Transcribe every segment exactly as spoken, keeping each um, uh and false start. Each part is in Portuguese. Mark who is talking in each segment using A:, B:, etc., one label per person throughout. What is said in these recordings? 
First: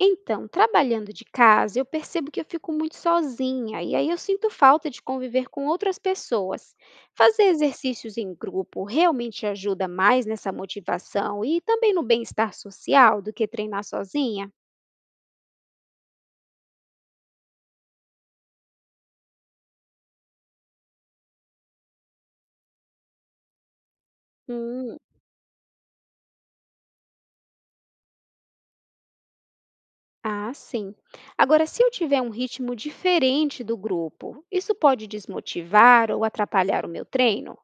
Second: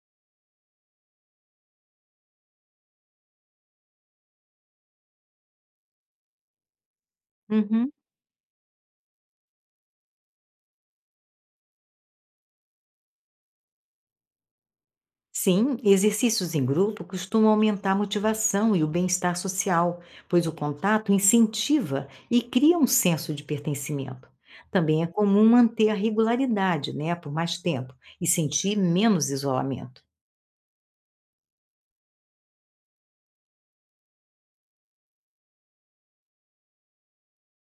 A: Então, trabalhando de casa, eu percebo que eu fico muito sozinha e aí eu sinto falta de conviver com outras pessoas. Fazer
B: Uhum.
A: exercícios em grupo realmente ajuda mais nessa motivação e também no bem-estar social do que treinar sozinha?
B: Sim, exercícios em grupo costumam aumentar a motivação e o bem-estar social, pois o contato incentiva e cria um senso de pertencimento.
A: Hum,
B: Também é comum manter a regularidade, né, por mais tempo e sentir menos isolamento.
A: ah, sim. Agora, se eu tiver um ritmo diferente do grupo, isso pode desmotivar ou atrapalhar o meu treino?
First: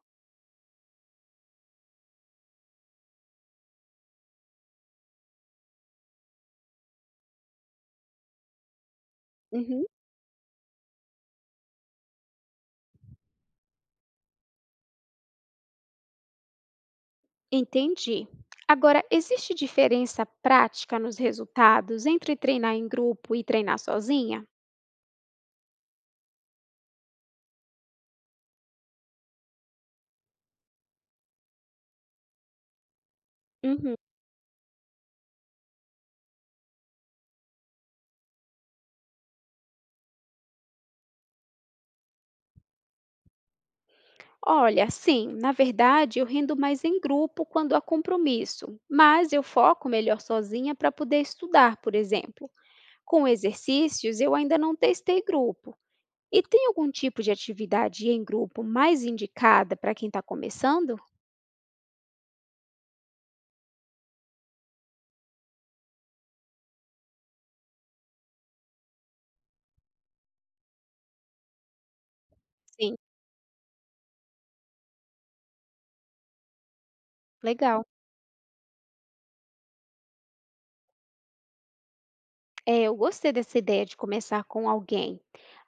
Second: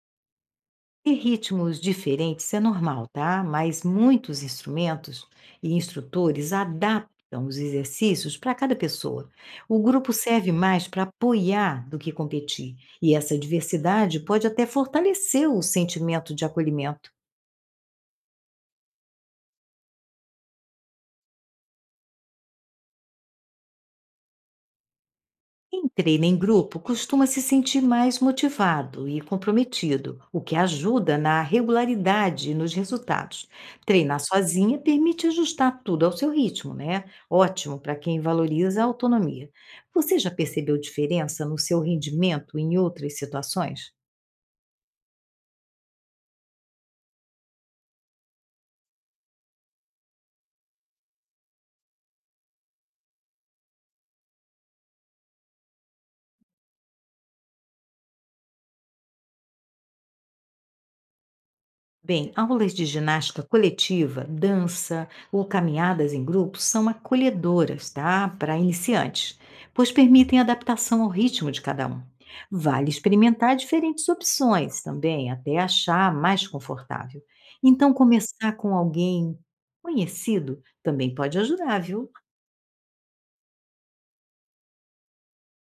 B: E ritmos diferentes é normal, tá? Mas muitos instrumentos e instrutores adaptam os exercícios para cada pessoa. O
A: Uhum.
B: grupo serve mais para apoiar do que competir, e essa diversidade pode até fortalecer o sentimento de acolhimento.
A: Entendi. Agora, existe diferença prática nos resultados entre treinar em grupo e treinar sozinha?
B: Quem treina em grupo costuma se sentir mais motivado e comprometido, o que ajuda na regularidade e nos resultados.
A: Uhum.
B: Treinar sozinha permite ajustar tudo ao seu ritmo, né? Ótimo para quem valoriza a autonomia. Você já percebeu diferença no seu rendimento em outras situações?
A: Olha, sim, na verdade eu rendo mais em grupo quando há compromisso, mas eu foco melhor sozinha para poder estudar, por exemplo. Com exercícios, eu ainda não testei grupo. E tem algum tipo de atividade em grupo mais indicada para quem está começando?
B: Bem, aulas de ginástica coletiva, dança ou caminhadas em grupo são acolhedoras, tá? Para iniciantes, pois permitem adaptação ao ritmo de cada um. Vale
A: Sim.
B: experimentar diferentes opções também, até achar a mais confortável.
A: Legal.
B: Então, começar com alguém conhecido também pode ajudar, viu?
A: É, eu gostei dessa ideia de começar com alguém.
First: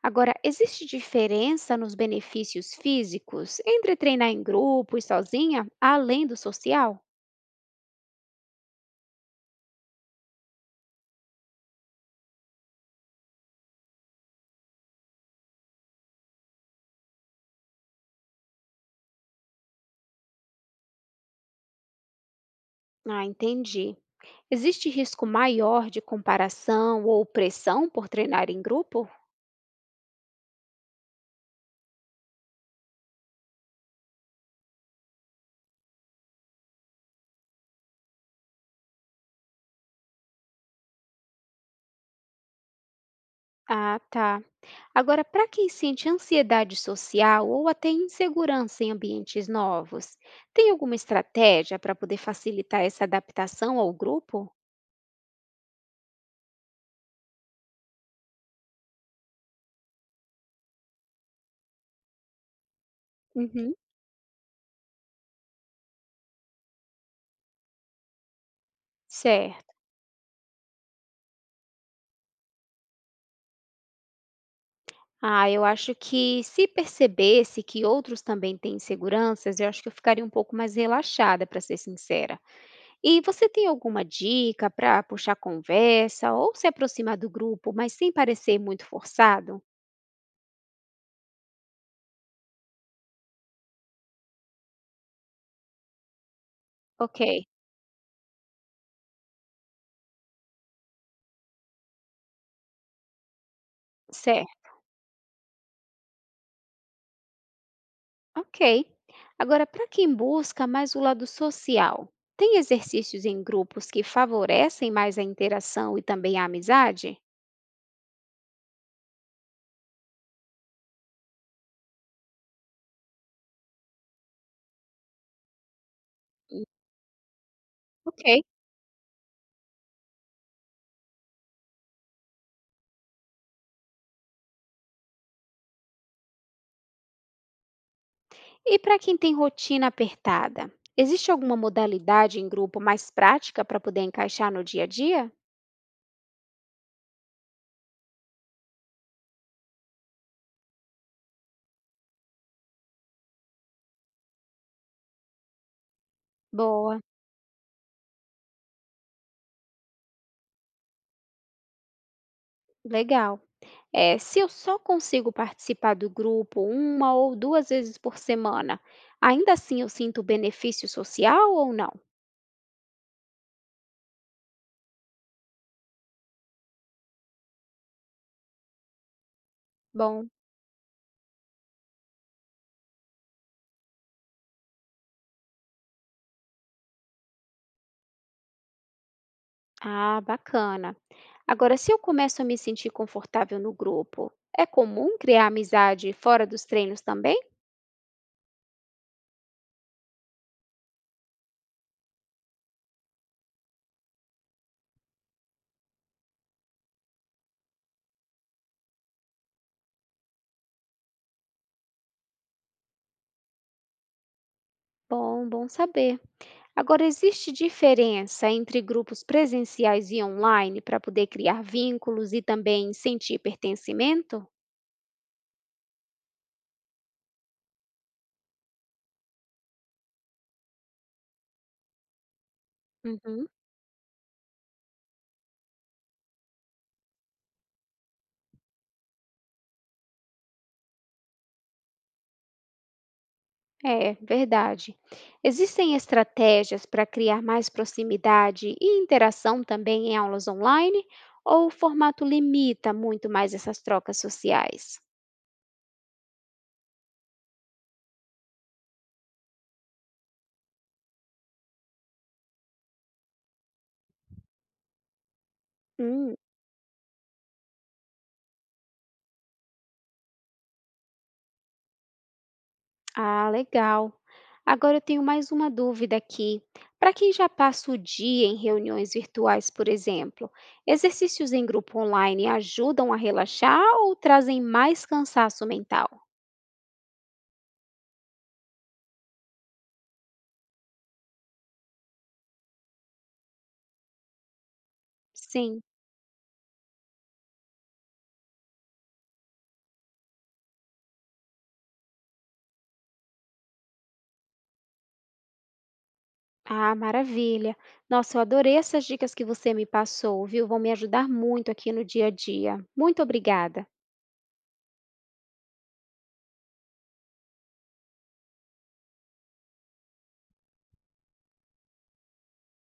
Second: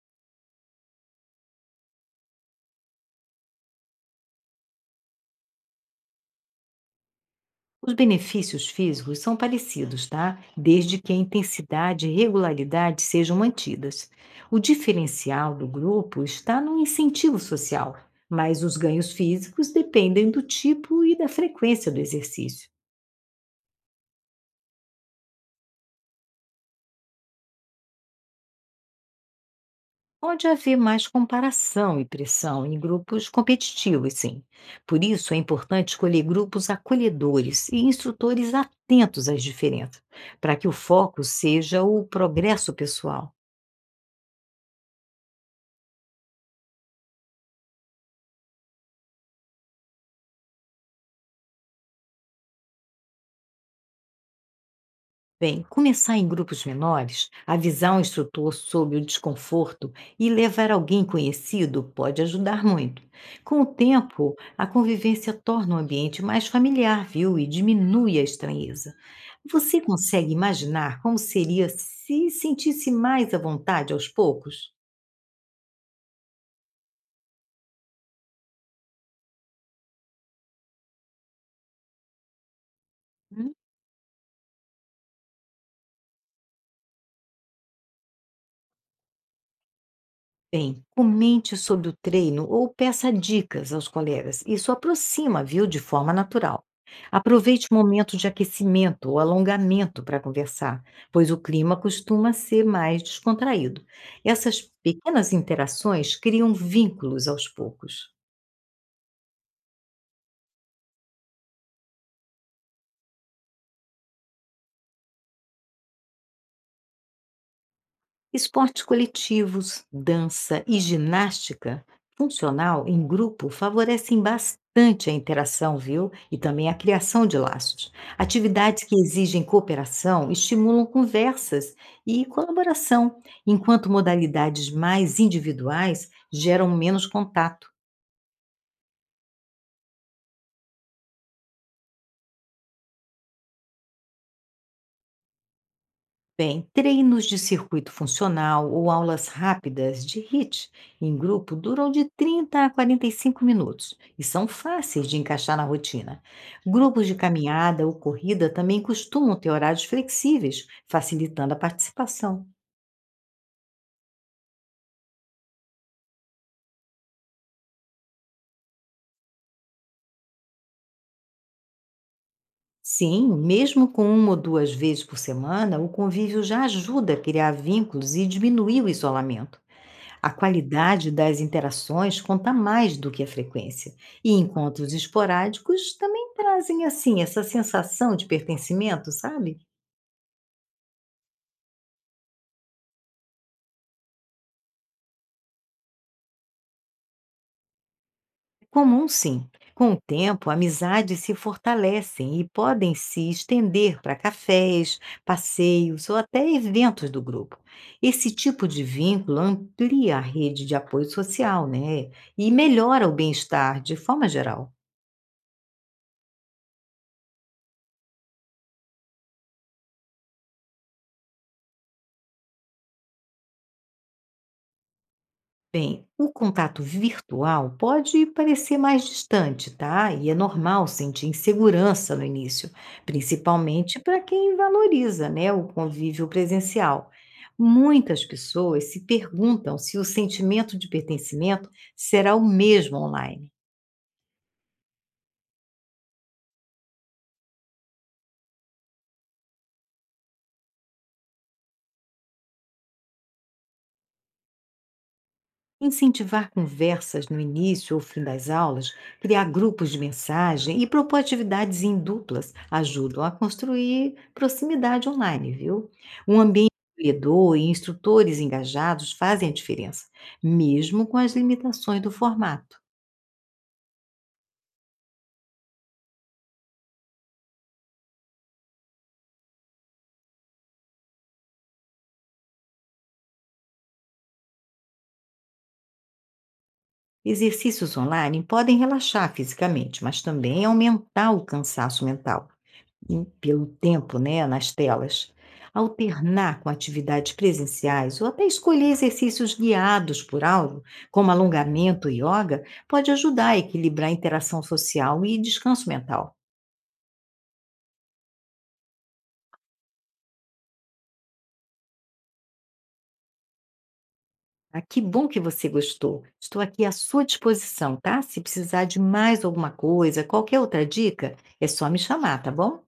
A: Agora, existe diferença nos benefícios físicos entre treinar em grupo e sozinha, além do social?
B: Os benefícios físicos são parecidos, tá? Desde que a intensidade e regularidade sejam mantidas. O diferencial do grupo está no incentivo social, mas os ganhos físicos dependem do tipo e da frequência do exercício.
A: Ah, entendi. Existe risco maior de comparação ou pressão por treinar em grupo?
B: Pode haver mais comparação e pressão em grupos competitivos, sim. Por isso, é importante escolher grupos acolhedores e instrutores atentos às diferenças, para que o foco seja o progresso pessoal.
A: Ah, tá. Agora, para quem sente ansiedade social ou até insegurança em ambientes novos, tem alguma estratégia para poder facilitar essa adaptação ao grupo?
B: Bem, começar em grupos menores, avisar o instrutor sobre o desconforto e levar alguém conhecido pode ajudar muito. Com o
A: Uhum,
B: tempo, a convivência torna o ambiente mais familiar, viu? E diminui a estranheza.
A: certo.
B: Você consegue imaginar como seria se sentisse mais à vontade aos poucos?
A: Ah, eu acho que se percebesse que outros também têm inseguranças, eu acho que eu ficaria um pouco mais relaxada, para ser sincera. E você tem alguma dica para puxar conversa ou se aproximar do grupo, mas sem parecer muito forçado?
B: Bem, comente sobre o treino ou peça dicas aos colegas. Isso aproxima, viu, de forma natural.
A: Ok,
B: Aproveite o momento de aquecimento ou alongamento para conversar, pois o clima costuma ser mais descontraído.
A: certo.
B: Essas pequenas interações criam vínculos aos poucos.
A: Ok. Agora, para quem busca mais o lado social, tem exercícios em grupos que favorecem mais a interação e também a amizade?
B: Esportes coletivos, dança e ginástica funcional em grupo favorecem bastante a interação, viu? E
A: Hum,
B: também a criação de laços.
A: Ok.
B: Atividades que exigem cooperação estimulam conversas e colaboração, enquanto modalidades mais individuais geram menos contato.
A: E para quem tem rotina apertada, existe alguma modalidade em grupo mais prática para poder encaixar no dia a dia?
B: Bem, treinos de circuito funcional ou aulas rápidas de H I I T em grupo duram de trinta a quarenta e cinco minutos e são fáceis de encaixar na rotina.
A: Boa,
B: Grupos de caminhada ou corrida também costumam ter horários flexíveis, facilitando a participação.
A: legal. É, se eu só consigo participar do grupo uma ou duas vezes por semana, ainda assim eu sinto benefício social ou não?
B: Sim, mesmo com uma ou duas vezes por semana, o convívio já ajuda a criar vínculos e diminuir o isolamento.
A: Bom,
B: A qualidade das interações conta mais do que a frequência, e encontros esporádicos também trazem assim essa sensação de pertencimento, sabe?
A: ah, bacana. Agora, se eu começo a me sentir confortável no grupo, é comum criar amizade fora dos treinos também?
B: É comum sim. Com o tempo, amizades se fortalecem e podem se estender para cafés, passeios ou até eventos do grupo. Esse tipo de vínculo amplia a rede de apoio social, né? E melhora o bem-estar de forma geral.
A: Bom, bom saber. Agora, existe diferença entre grupos presenciais e online para poder criar vínculos e também sentir pertencimento?
B: Bem, o contato virtual pode parecer mais distante, tá? E é normal sentir insegurança no início,
A: Uhum.
B: principalmente para quem valoriza, né, o convívio presencial. Muitas pessoas se perguntam se o sentimento de pertencimento será o mesmo online.
A: É, verdade. Existem estratégias para criar mais proximidade e interação também em aulas online? Ou o formato limita muito mais essas trocas sociais?
B: Incentivar conversas no início ou fim das aulas, criar grupos de mensagem e propor atividades em duplas ajudam a construir proximidade online, viu?
A: Hum.
B: Um ambiente acolhedor e instrutores engajados fazem a diferença, mesmo com as limitações do formato.
A: Ah, legal. Agora eu tenho mais uma dúvida aqui. Para quem já passa o dia em reuniões virtuais, por exemplo, exercícios em grupo online ajudam a relaxar ou trazem mais cansaço mental?
B: Exercícios online podem relaxar fisicamente, mas também aumentar o cansaço mental. Em- pelo tempo, né, nas telas,
A: Sim.
B: alternar com atividades presenciais ou até escolher exercícios guiados por áudio, como alongamento e yoga, pode ajudar a equilibrar a interação social e descanso mental.
A: Ah, maravilha. Nossa, eu adorei essas dicas que você me passou, viu? Vão me ajudar muito aqui no dia a dia. Muito obrigada.
B: Ah, que bom que você gostou. Estou aqui à sua disposição, tá? Se precisar de mais alguma coisa, qualquer outra dica, é só me chamar, tá bom?